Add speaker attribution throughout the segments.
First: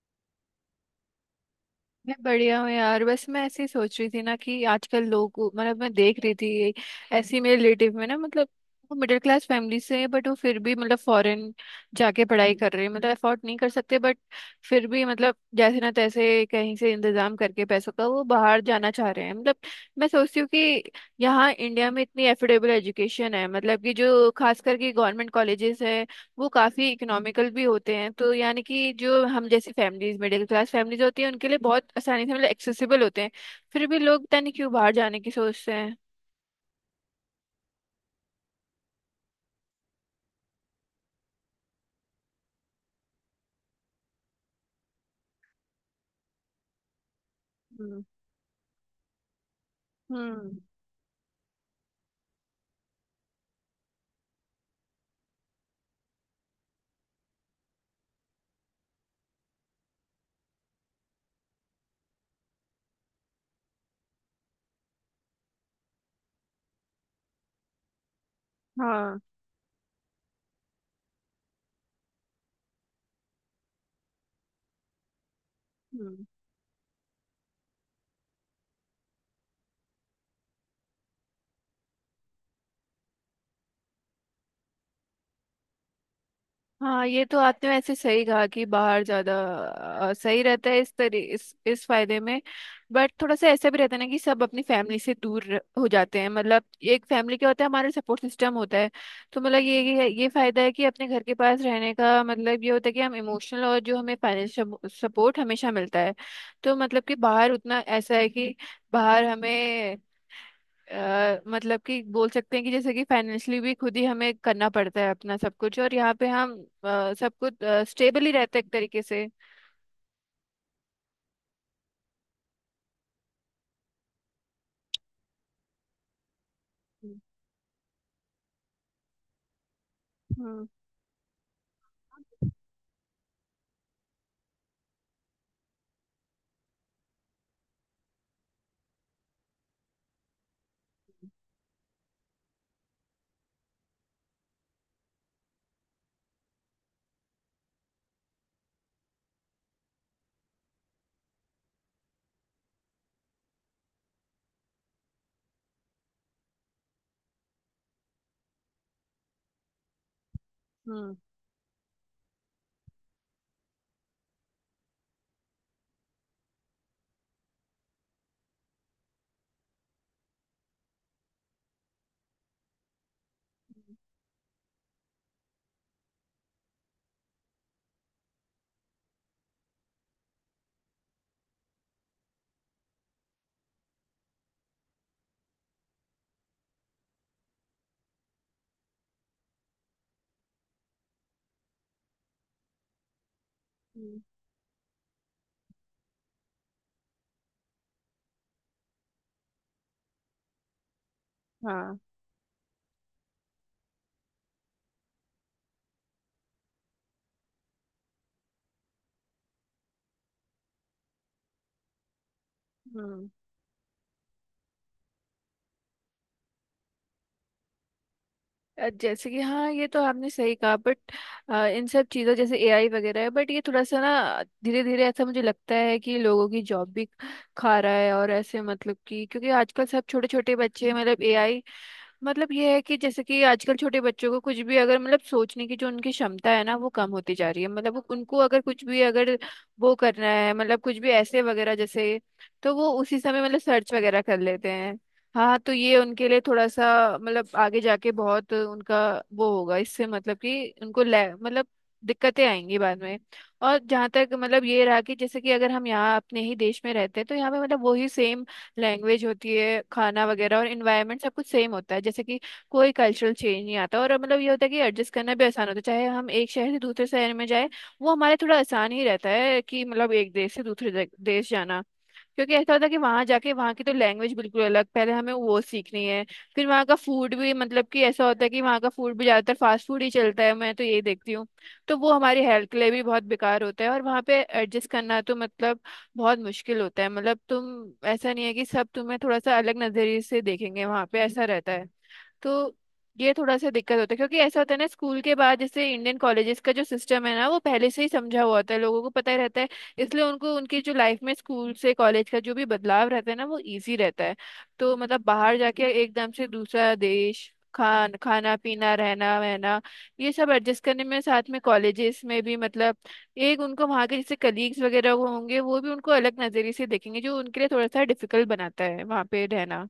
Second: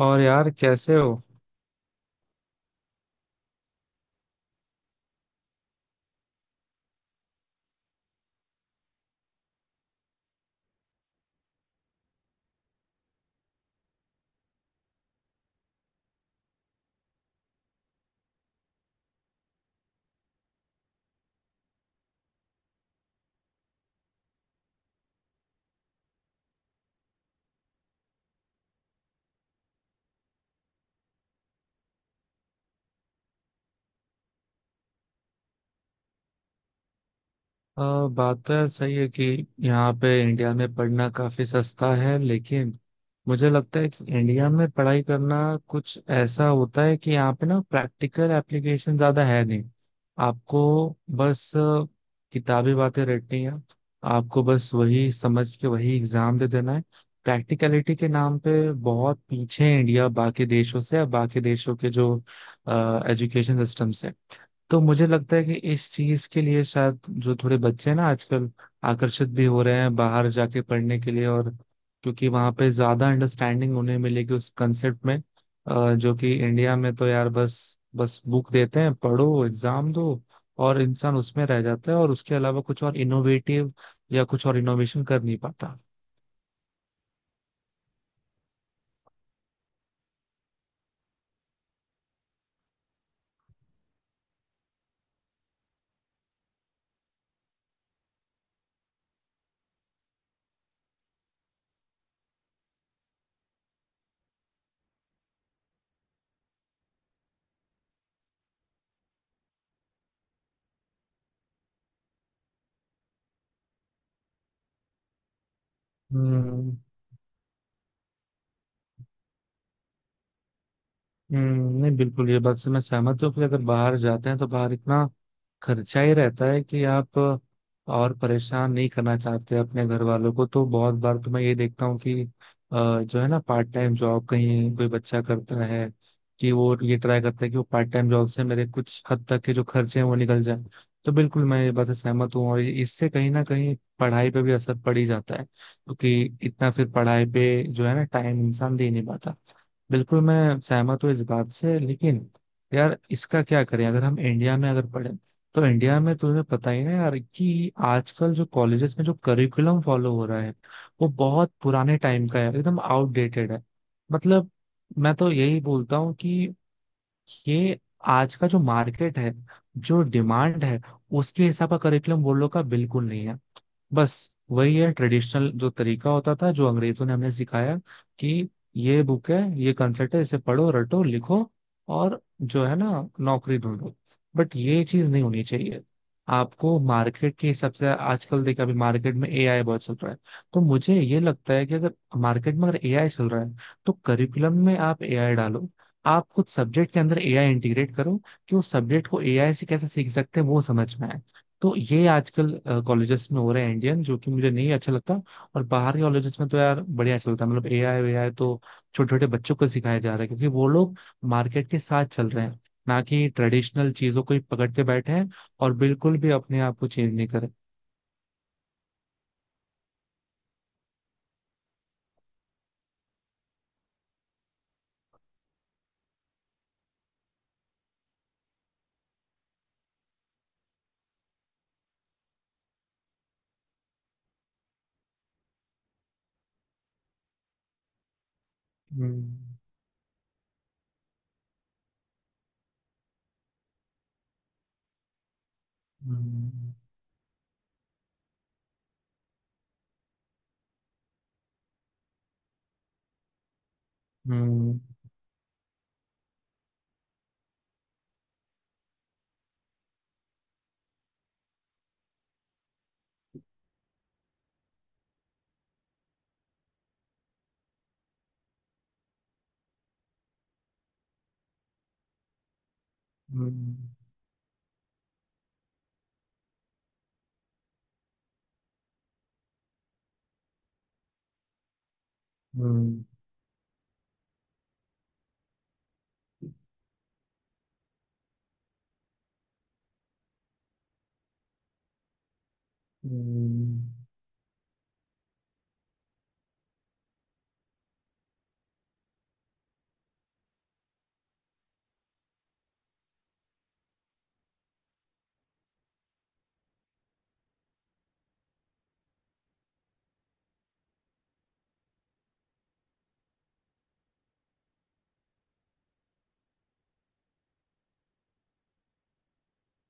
Speaker 1: और यार कैसे हो?
Speaker 2: मैं बढ़िया हूँ यार। बस मैं ऐसे ही सोच रही थी ना कि आजकल लोग, मतलब, मैं देख रही थी ये ऐसी मेरे रिलेटिव में ना, मतलब, वो मिडिल क्लास फैमिली से है, बट वो फिर भी, मतलब, फॉरेन जाके पढ़ाई कर रहे हैं, मतलब अफोर्ड नहीं कर सकते, बट फिर भी, मतलब, जैसे ना तैसे कहीं से इंतजाम करके पैसों का वो बाहर जाना चाह रहे हैं। मतलब, मैं सोचती हूँ कि यहाँ इंडिया में इतनी एफोर्डेबल एजुकेशन है, मतलब कि जो खास करके गवर्नमेंट कॉलेजेस है वो काफी इकोनॉमिकल भी होते हैं, तो यानी कि जो हम जैसी फैमिलीज, मिडिल क्लास फैमिलीज होती है उनके लिए बहुत आसानी से, मतलब, एक्सेसिबल होते हैं। फिर भी लोग पता नहीं क्यों बाहर जाने की सोचते हैं।
Speaker 1: अ, बात तो यार सही है कि यहाँ पे इंडिया में पढ़ना काफी सस्ता है लेकिन मुझे लगता है कि इंडिया में पढ़ाई करना कुछ ऐसा होता है कि यहाँ पे ना
Speaker 2: हम्म।
Speaker 1: प्रैक्टिकल एप्लीकेशन ज्यादा है नहीं।
Speaker 2: हम्म।
Speaker 1: आपको बस किताबी बातें रटनी है। आपको बस वही समझ के वही एग्जाम दे देना है। प्रैक्टिकलिटी के नाम पे बहुत पीछे है इंडिया बाकी देशों से या बाकी देशों के जो एजुकेशन सिस्टम से। तो मुझे लगता है कि इस चीज के लिए शायद जो थोड़े बच्चे हैं ना आजकल
Speaker 2: हाँ।
Speaker 1: आकर्षित भी हो रहे हैं बाहर जाके पढ़ने के लिए और क्योंकि वहां पे ज्यादा अंडरस्टैंडिंग उन्हें मिलेगी उस कंसेप्ट में। जो
Speaker 2: हम्म।
Speaker 1: कि इंडिया में तो यार बस बस बुक देते हैं पढ़ो एग्जाम दो और इंसान उसमें रह जाता है और उसके अलावा कुछ और इनोवेटिव या कुछ और इनोवेशन कर नहीं पाता।
Speaker 2: हाँ, ये तो आपने वैसे सही कहा कि बाहर ज्यादा सही रहता है इस तरी इस फायदे में। बट थोड़ा सा ऐसा भी रहता है ना कि सब अपनी फैमिली से दूर हो जाते हैं, मतलब। एक फैमिली क्या होता है, हमारा सपोर्ट सिस्टम होता है। तो मतलब ये फायदा है कि अपने घर के पास रहने का मतलब ये होता है कि हम इमोशनल और जो हमें फाइनेंशियल सपोर्ट हमेशा मिलता है। तो मतलब कि बाहर उतना ऐसा है कि बाहर हमें मतलब कि बोल सकते हैं कि जैसे कि फाइनेंशियली भी खुद ही हमें करना पड़ता है अपना सब कुछ, और यहाँ पे हम
Speaker 1: हम्म।
Speaker 2: सब कुछ स्टेबल ही रहते हैं एक तरीके से।
Speaker 1: नहीं बिल्कुल ये बात से मैं सहमत हूँ कि अगर बाहर जाते हैं तो बाहर इतना खर्चा ही रहता है कि आप
Speaker 2: हम्म।
Speaker 1: और परेशान नहीं करना चाहते अपने घर वालों को तो
Speaker 2: हम्म।
Speaker 1: बहुत बार तो मैं ये देखता हूँ कि जो है ना पार्ट टाइम जॉब कहीं कोई बच्चा करता है कि वो ये ट्राई करता है कि वो पार्ट टाइम जॉब से मेरे कुछ हद तक के जो खर्चे हैं वो निकल जाए। तो बिल्कुल मैं ये बात से सहमत हूँ और इससे कहीं ना कहीं पढ़ाई पे भी असर पड़ ही जाता है क्योंकि इतना फिर पढ़ाई पे जो है ना टाइम इंसान दे नहीं पाता। बिल्कुल मैं सहमत हूँ इस बात से लेकिन यार इसका क्या करें अगर हम इंडिया में अगर पढ़ें तो इंडिया में तुम्हें पता ही ना यार कि आजकल जो कॉलेजेस में जो करिकुलम फॉलो हो रहा है वो
Speaker 2: हम्म।
Speaker 1: बहुत पुराने टाइम का है एकदम आउटडेटेड है। मतलब मैं तो यही बोलता हूँ कि ये आज का जो मार्केट है जो डिमांड है उसके हिसाब का करिकुलम वो लोग का बिल्कुल नहीं है। बस वही है ट्रेडिशनल जो तरीका होता था जो अंग्रेजों ने हमें सिखाया कि ये बुक है ये कंसेप्ट है इसे पढ़ो रटो लिखो और जो है ना नौकरी ढूंढो। बट ये चीज नहीं होनी चाहिए। आपको मार्केट के हिसाब से आजकल देखा अभी मार्केट में एआई बहुत चल रहा है तो मुझे ये लगता है कि अगर मार्केट में अगर एआई चल रहा है तो
Speaker 2: हम्म,
Speaker 1: करिकुलम में आप एआई डालो। आप कुछ सब्जेक्ट के अंदर एआई इंटीग्रेट करो कि उस सब्जेक्ट को एआई से कैसे सीख सकते हैं वो समझ में आए। तो
Speaker 2: हाँ।
Speaker 1: ये आजकल कॉलेजेस में हो रहे हैं इंडियन जो कि मुझे नहीं अच्छा लगता। और बाहर के कॉलेजेस में तो यार बढ़िया अच्छा लगता है मतलब एआई वेआई तो छोटे छोटे बच्चों को सिखाया जा रहा है क्योंकि वो लोग मार्केट के साथ चल रहे हैं ना
Speaker 2: हम्म।
Speaker 1: कि ट्रेडिशनल चीजों को ही पकड़ के बैठे हैं और बिल्कुल भी अपने आप को चेंज नहीं करे।
Speaker 2: जैसे कि हाँ, ये तो आपने सही कहा, बट इन सब चीज़ों जैसे एआई वगैरह है, बट ये थोड़ा सा ना धीरे धीरे ऐसा मुझे लगता है कि लोगों की जॉब भी खा रहा है। और ऐसे मतलब कि क्योंकि आजकल सब छोटे छोटे बच्चे मतलब एआई, मतलब ये है कि जैसे कि आजकल छोटे बच्चों को कुछ भी अगर, मतलब, सोचने की जो उनकी क्षमता है ना वो कम होती जा रही है, मतलब वो उनको अगर कुछ भी, अगर
Speaker 1: हम्म।
Speaker 2: वो करना है, मतलब कुछ भी ऐसे वगैरह जैसे, तो वो उसी समय मतलब सर्च वगैरह कर लेते हैं। हाँ, तो ये उनके लिए थोड़ा
Speaker 1: हम्म।
Speaker 2: सा, मतलब, आगे जाके बहुत उनका वो होगा इससे, मतलब कि उनको ले, मतलब दिक्कतें आएंगी बाद में। और जहाँ तक मतलब
Speaker 1: हम्म।
Speaker 2: ये रहा कि जैसे कि अगर हम यहाँ अपने ही देश में रहते हैं, तो यहाँ पे मतलब वही सेम लैंग्वेज होती है, खाना वगैरह और इन्वायरमेंट सब कुछ सेम होता है, जैसे कि कोई कल्चरल चेंज नहीं आता। और मतलब ये होता है कि एडजस्ट करना भी आसान होता है, चाहे हम एक शहर से दूसरे शहर में जाए, वो हमारे थोड़ा आसान ही रहता है कि मतलब एक देश से दूसरे देश जाना, क्योंकि ऐसा होता है कि वहां जाके वहां
Speaker 1: हम्म।
Speaker 2: की तो लैंग्वेज बिल्कुल अलग, पहले हमें वो सीखनी है। फिर वहां का फूड भी, मतलब कि ऐसा होता है कि वहां का फूड भी ज्यादातर फास्ट फूड ही चलता है, मैं तो यही देखती हूँ। तो वो हमारी
Speaker 1: हम्म।
Speaker 2: हेल्थ के लिए भी बहुत बेकार होता है, और वहां पे एडजस्ट करना तो, मतलब, बहुत मुश्किल होता है, मतलब तुम ऐसा नहीं है कि सब तुम्हें थोड़ा सा अलग नजरिए से देखेंगे वहां पे, ऐसा रहता है। तो ये थोड़ा सा दिक्कत
Speaker 1: हम्म।
Speaker 2: होता है, क्योंकि ऐसा होता है ना, स्कूल के बाद जैसे इंडियन कॉलेजेस का जो सिस्टम है ना, वो पहले से ही समझा हुआ होता है, लोगों को पता ही रहता है, इसलिए उनको उनकी जो लाइफ में स्कूल से कॉलेज का जो भी बदलाव रहता है ना, वो इजी रहता है। तो मतलब बाहर जाके एकदम से दूसरा देश, खाना पीना रहना वहना, ये सब एडजस्ट करने में, साथ में कॉलेजेस में भी, मतलब एक उनको वहाँ के जैसे कलीग्स वगैरह वो होंगे, वो भी उनको अलग नज़रिए से देखेंगे, जो उनके लिए थोड़ा सा डिफिकल्ट बनाता है वहाँ पे रहना।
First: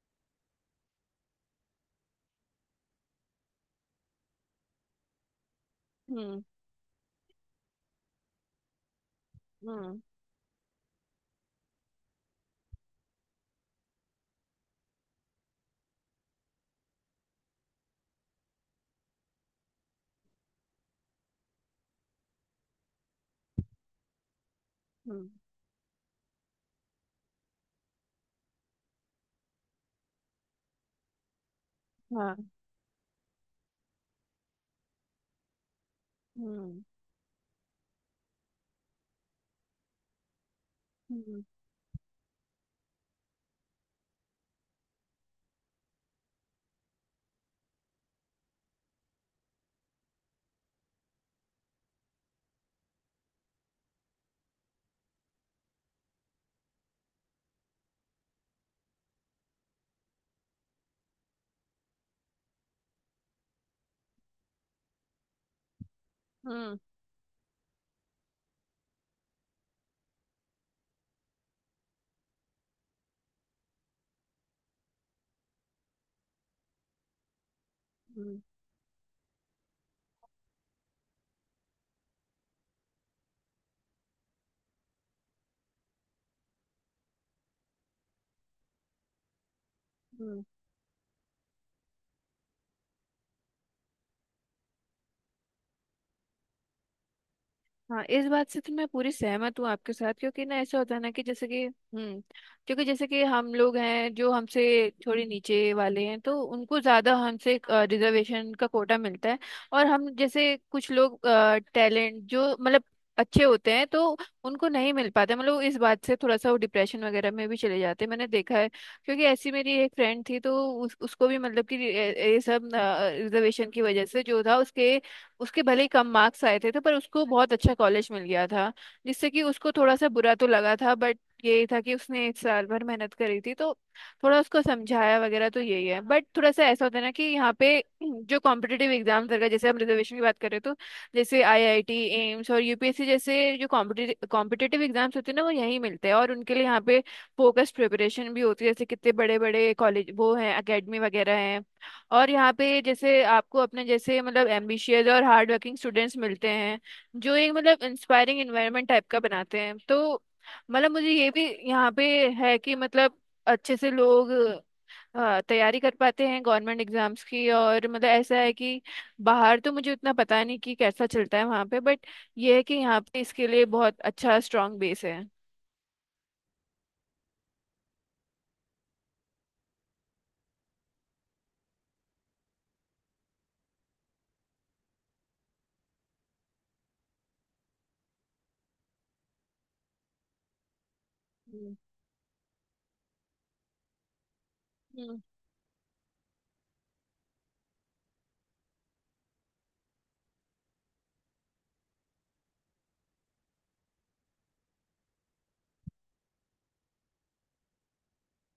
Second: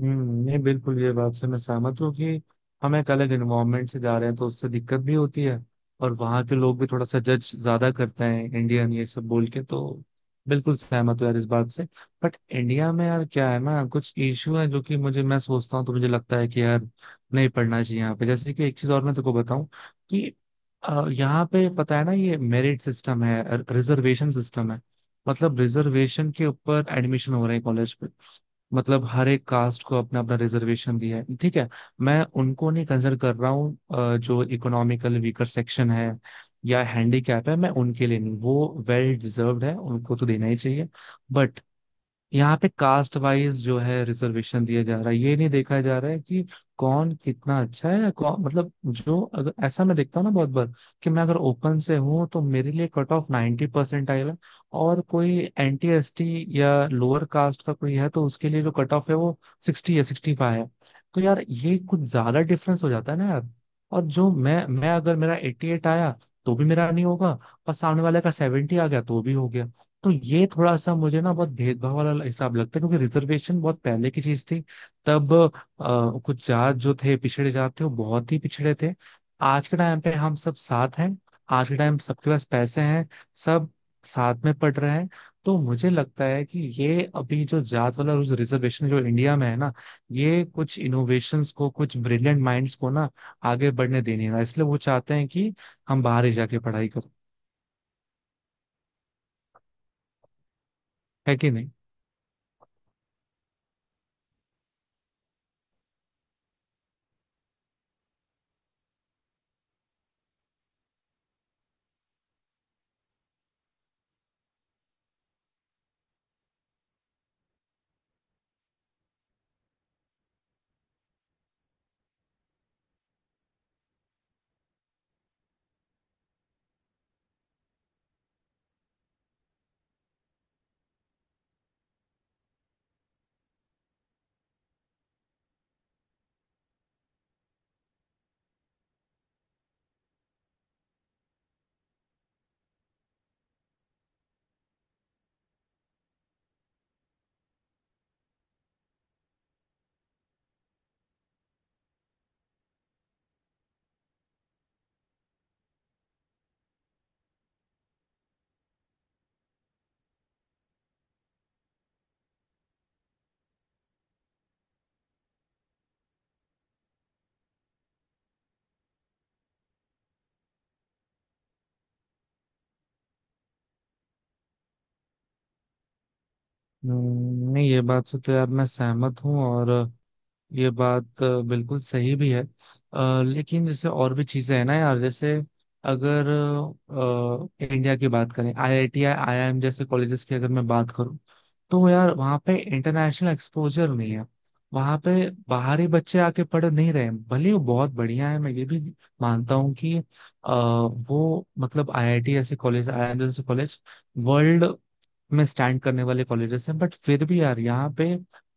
Speaker 1: हम्म, नहीं बिल्कुल ये बात से मैं सहमत हूँ कि हम एक अलग इन्वायरमेंट से जा रहे हैं तो उससे दिक्कत भी होती है और
Speaker 2: हम्म।
Speaker 1: वहाँ के लोग भी थोड़ा सा जज ज्यादा करते हैं इंडियन ये सब बोल के तो
Speaker 2: हम्म।
Speaker 1: बिल्कुल सहमत हूँ यार इस बात से। बट इंडिया में यार क्या है ना कुछ इश्यू है जो कि मुझे मैं सोचता हूँ तो मुझे लगता है कि यार नहीं पढ़ना चाहिए यहाँ पे जैसे कि एक चीज और मैं तुमको बताऊं कि यहाँ पे पता है ना ये मेरिट सिस्टम है, रिजर्वेशन सिस्टम है।
Speaker 2: हम्म।
Speaker 1: मतलब रिजर्वेशन के ऊपर एडमिशन हो रहे हैं कॉलेज। मतलब हर एक कास्ट को अपना अपना रिजर्वेशन दिया है, ठीक है। मैं
Speaker 2: हाँ।
Speaker 1: उनको नहीं कंसिडर कर रहा हूँ जो इकोनॉमिकल वीकर सेक्शन है या
Speaker 2: हम्म।
Speaker 1: हैंडीकैप है मैं उनके लिए नहीं, वो वेल डिजर्व्ड है उनको तो देना ही चाहिए।
Speaker 2: हम्म।
Speaker 1: बट यहाँ पे कास्ट वाइज जो है रिजर्वेशन दिया जा रहा है ये नहीं देखा जा रहा है कि कौन कितना अच्छा है या कौन मतलब जो अगर ऐसा मैं देखता हूँ ना बहुत बार कि मैं अगर ओपन से हूँ तो मेरे लिए कट ऑफ 90% आएगा और कोई NT ST या लोअर कास्ट का कोई है तो उसके लिए जो कट ऑफ है वो 60 या 65 है। तो यार ये कुछ ज्यादा डिफरेंस हो जाता है ना यार। और जो मैं अगर मेरा 88 आया तो भी
Speaker 2: हम्म।
Speaker 1: मेरा नहीं होगा और सामने वाले का 70 आ गया तो भी हो गया। तो ये थोड़ा सा मुझे ना बहुत भेदभाव वाला हिसाब लगता है क्योंकि रिजर्वेशन बहुत पहले की चीज थी। तब कुछ जात जो थे पिछड़े जात थे वो बहुत ही
Speaker 2: हम्म।
Speaker 1: पिछड़े थे। आज के टाइम पे हम सब साथ हैं। आज के टाइम सबके पास पैसे हैं। सब साथ में पढ़ रहे हैं। तो मुझे लगता है कि ये अभी जो जात वाला रिजर्वेशन जो इंडिया में है ना
Speaker 2: हम्म,
Speaker 1: ये कुछ इनोवेशंस को कुछ ब्रिलियंट माइंड्स को ना आगे बढ़ने देने ना इसलिए वो चाहते हैं कि हम बाहर ही जाके पढ़ाई करें।
Speaker 2: हाँ, इस बात से तो मैं पूरी सहमत हूँ आपके साथ, क्योंकि ना ऐसा होता है ना कि
Speaker 1: है
Speaker 2: जैसे
Speaker 1: कि
Speaker 2: कि,
Speaker 1: नहीं?
Speaker 2: हम्म, क्योंकि जैसे कि हम लोग हैं, जो हमसे थोड़े नीचे वाले हैं, तो उनको ज़्यादा हमसे रिजर्वेशन का कोटा मिलता है। और हम जैसे कुछ लोग टैलेंट जो, मतलब, अच्छे होते हैं, तो उनको नहीं मिल पाते, मतलब इस बात से थोड़ा सा वो डिप्रेशन वगैरह में भी चले जाते हैं, मैंने देखा है। क्योंकि ऐसी मेरी एक फ्रेंड थी, तो उसको भी, मतलब कि ये सब रिजर्वेशन की वजह से जो था, उसके उसके भले ही कम मार्क्स आए थे, तो पर उसको बहुत अच्छा कॉलेज मिल गया था, जिससे कि उसको थोड़ा सा बुरा तो लगा था, बट यही था कि उसने एक साल भर मेहनत करी थी, तो थोड़ा उसको समझाया वगैरह, तो यही है। बट थोड़ा सा ऐसा होता है ना कि यहाँ पे जो कॉम्पिटेटिव एग्जाम्स वगैरह, जैसे हम रिजर्वेशन की बात करें, तो जैसे आईआईटी, एम्स और यूपीएससी जैसे जो कॉम्पिटेटिव कॉम्पिटेटिव एग्जाम्स होते हैं ना, वो यहीं मिलते हैं और उनके लिए यहाँ पे फोकस प्रिपरेशन भी होती है, जैसे कितने बड़े बड़े कॉलेज वो हैं, अकेडमी वगैरह हैं। और यहाँ पे जैसे आपको अपने जैसे, मतलब, एम्बिशियस और हार्ड वर्किंग स्टूडेंट्स मिलते हैं, जो एक, मतलब, इंस्पायरिंग एनवायरनमेंट टाइप का बनाते हैं। तो मतलब मुझे ये भी यहाँ पे है कि मतलब अच्छे से लोग तैयारी कर पाते हैं गवर्नमेंट एग्जाम्स की। और मतलब ऐसा है कि बाहर तो मुझे उतना पता नहीं कि कैसा चलता है वहाँ पे, बट ये है कि यहाँ पे इसके लिए बहुत अच्छा स्ट्रांग बेस है।
Speaker 1: नहीं ये बात से तो यार मैं सहमत हूँ और ये बात बिल्कुल सही भी है। लेकिन जैसे और भी चीजें हैं ना यार जैसे अगर इंडिया की बात करें IIT IIM जैसे कॉलेजेस की अगर मैं बात करूं
Speaker 2: हम्म।
Speaker 1: तो यार वहाँ पे इंटरनेशनल एक्सपोजर नहीं है। वहाँ पे
Speaker 2: हम्म।
Speaker 1: बाहरी बच्चे आके पढ़ नहीं रहे हैं भले ही वो बहुत बढ़िया है मैं ये भी मानता हूँ कि वो मतलब IIT जैसे कॉलेज IIM जैसे कॉलेज वर्ल्ड में स्टैंड करने वाले कॉलेजेस हैं। बट फिर भी यार यहाँ पे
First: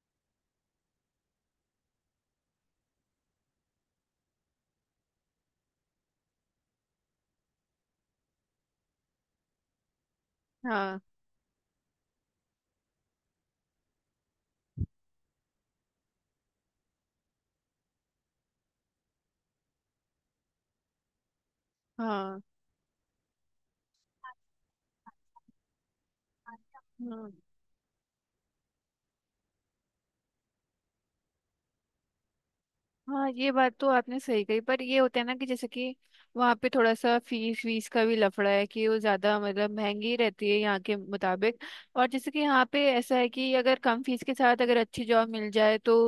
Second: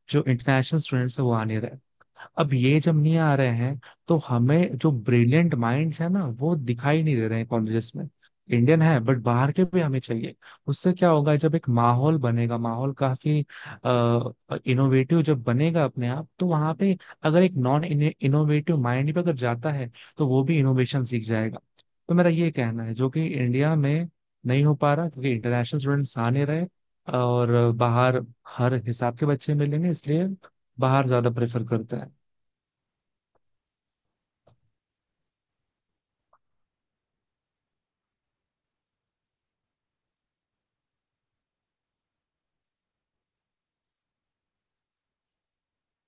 Speaker 1: जो इंटरनेशनल स्टूडेंट्स हैं वो आ नहीं रहे। अब ये जब नहीं आ रहे हैं तो हमें जो ब्रिलियंट माइंड्स है ना वो दिखाई नहीं दे रहे हैं कॉलेजेस में। इंडियन है बट बाहर के भी हमें चाहिए। उससे
Speaker 2: हाँ।
Speaker 1: क्या होगा जब एक माहौल बनेगा माहौल काफी इनोवेटिव जब बनेगा अपने आप तो वहां पे अगर एक नॉन इनोवेटिव माइंड भी अगर जाता है तो वो भी इनोवेशन सीख जाएगा। तो मेरा
Speaker 2: हाँ।
Speaker 1: ये कहना है जो कि इंडिया में नहीं हो पा रहा क्योंकि इंटरनेशनल स्टूडेंट्स आ नहीं रहे
Speaker 2: हम्म।
Speaker 1: और बाहर हर हिसाब के बच्चे मिलेंगे इसलिए बाहर ज्यादा प्रेफर करते हैं।
Speaker 2: हाँ, ये बात तो आपने सही कही, पर ये होता है ना कि जैसे कि वहाँ पे थोड़ा सा फीस वीस का भी लफड़ा है कि वो ज़्यादा, मतलब, महंगी रहती है यहाँ के मुताबिक। और जैसे कि यहाँ पे ऐसा है कि अगर कम फीस के साथ अगर अच्छी जॉब मिल जाए, तो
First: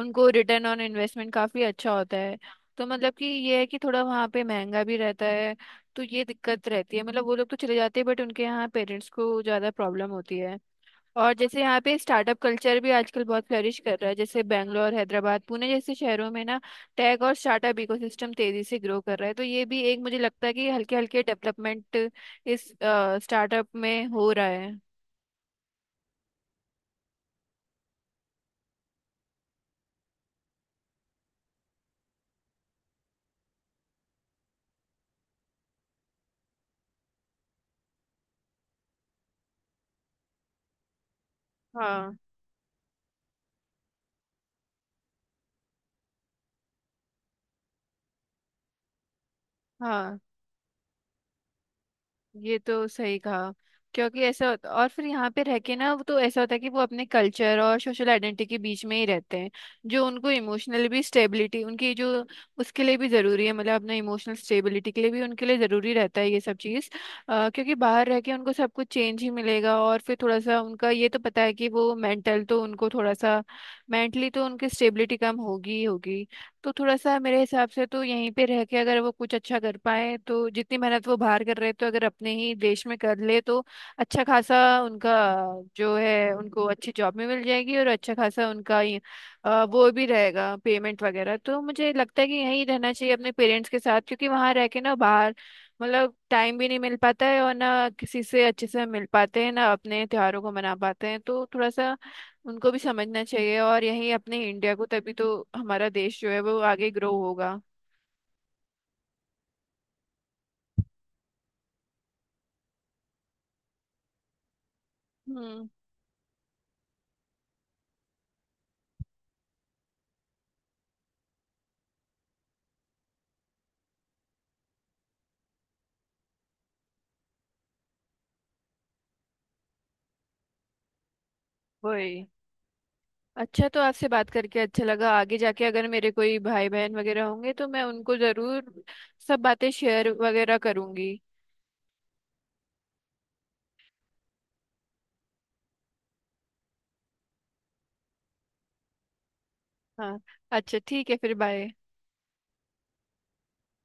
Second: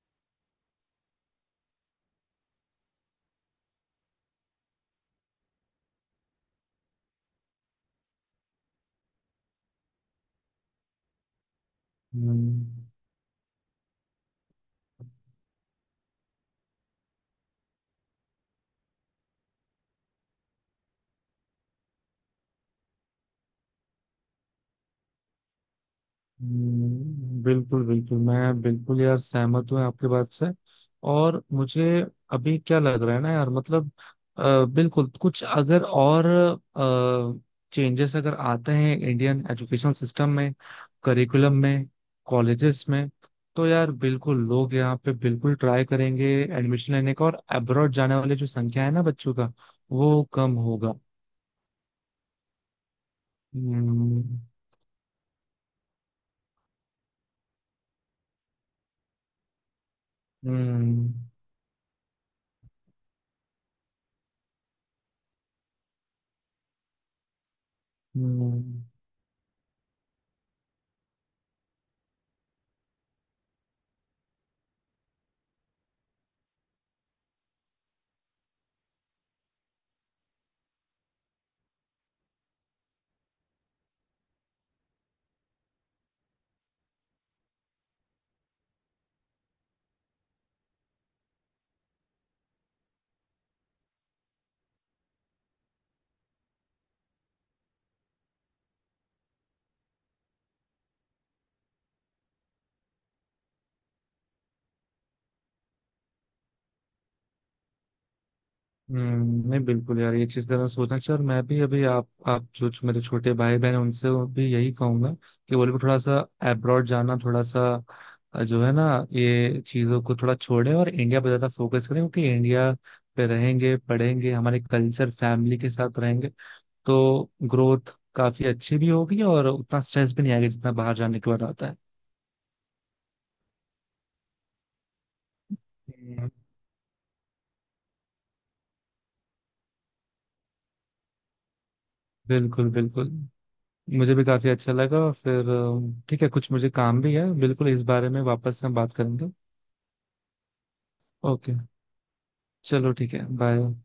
Speaker 2: उनको रिटर्न ऑन इन्वेस्टमेंट काफ़ी अच्छा होता है। तो मतलब कि ये है कि थोड़ा वहाँ पे महंगा भी रहता है, तो ये दिक्कत रहती है, मतलब वो लोग तो चले जाते हैं, बट उनके यहाँ पेरेंट्स को ज़्यादा प्रॉब्लम होती है। और जैसे यहाँ पे स्टार्टअप कल्चर
Speaker 1: हम्म।
Speaker 2: भी आजकल बहुत फ्लरिश कर रहा है, जैसे बैंगलोर, हैदराबाद, पुणे जैसे शहरों में ना, टेक और स्टार्टअप इकोसिस्टम तेजी से ग्रो कर रहा है, तो ये भी एक मुझे लगता है कि हल्के हल्के डेवलपमेंट इस स्टार्टअप में हो रहा है।
Speaker 1: बिल्कुल बिल्कुल मैं बिल्कुल यार सहमत हूँ आपके बात से। और मुझे अभी क्या लग रहा है ना यार मतलब बिल्कुल कुछ अगर और चेंजेस अगर आते हैं इंडियन एजुकेशन सिस्टम में करिकुलम में
Speaker 2: हाँ।
Speaker 1: कॉलेजेस में तो यार बिल्कुल लोग यहाँ पे बिल्कुल ट्राई करेंगे एडमिशन लेने का और अब्रॉड जाने वाले जो संख्या है ना बच्चों का
Speaker 2: हाँ,
Speaker 1: वो कम होगा।
Speaker 2: ये तो सही कहा, क्योंकि
Speaker 1: हम्म।
Speaker 2: ऐसा होता, और फिर यहाँ पे रह के ना, वो तो ऐसा होता है कि वो अपने कल्चर और सोशल आइडेंटिटी के बीच में ही रहते हैं, जो उनको इमोशनल भी
Speaker 1: हम्म।
Speaker 2: स्टेबिलिटी उनकी जो उसके लिए भी ज़रूरी है, मतलब अपने इमोशनल स्टेबिलिटी के लिए भी उनके लिए ज़रूरी रहता है ये सब चीज़। क्योंकि बाहर रह के उनको
Speaker 1: हम्म।
Speaker 2: सब कुछ चेंज ही मिलेगा, और फिर थोड़ा सा उनका ये तो पता है कि वो मेंटल तो उनको थोड़ा सा मेंटली तो उनकी स्टेबिलिटी कम होगी ही होगी। तो थोड़ा सा मेरे हिसाब से तो यहीं पे रह के अगर वो कुछ अच्छा कर पाए, तो जितनी मेहनत वो बाहर कर रहे, तो अगर अपने ही देश में कर ले, तो अच्छा खासा उनका जो है उनको अच्छी जॉब में मिल जाएगी, और अच्छा खासा उनका वो भी रहेगा पेमेंट वगैरह। तो मुझे लगता है कि यहीं रहना चाहिए अपने पेरेंट्स के साथ, क्योंकि वहां रह के ना, बाहर मतलब टाइम भी नहीं मिल पाता है, और ना किसी से अच्छे से मिल पाते हैं, ना अपने त्योहारों को मना पाते हैं। तो थोड़ा सा उनको भी समझना चाहिए, और यही अपने इंडिया को, तभी तो हमारा देश जो है वो आगे ग्रो होगा।
Speaker 1: नहीं बिल्कुल यार ये चीज जरा सोचना चाहिए और मैं भी अभी आप जो जो मेरे छोटे भाई बहन हैं उनसे भी यही कहूंगा कि वो
Speaker 2: हम्म।
Speaker 1: लोग भी थोड़ा सा अब्रॉड जाना थोड़ा सा जो है ना ये चीजों को थोड़ा छोड़े और इंडिया पर ज्यादा फोकस करें क्योंकि इंडिया पे रहेंगे पढ़ेंगे हमारे कल्चर फैमिली के साथ रहेंगे तो ग्रोथ काफी अच्छी भी होगी और उतना स्ट्रेस भी नहीं आएगा जितना बाहर जाने के बाद आता है।
Speaker 2: वही। अच्छा, तो आपसे बात करके अच्छा लगा। आगे जाके अगर मेरे
Speaker 1: हम्म।
Speaker 2: कोई भाई बहन वगैरह होंगे, तो मैं उनको जरूर सब बातें शेयर वगैरह करूंगी।
Speaker 1: बिल्कुल बिल्कुल मुझे भी काफी अच्छा लगा फिर ठीक है कुछ मुझे काम भी है बिल्कुल इस बारे में वापस हम बात करेंगे।
Speaker 2: हाँ। अच्छा ठीक है, फिर
Speaker 1: ओके
Speaker 2: बाय।
Speaker 1: चलो ठीक है बाय।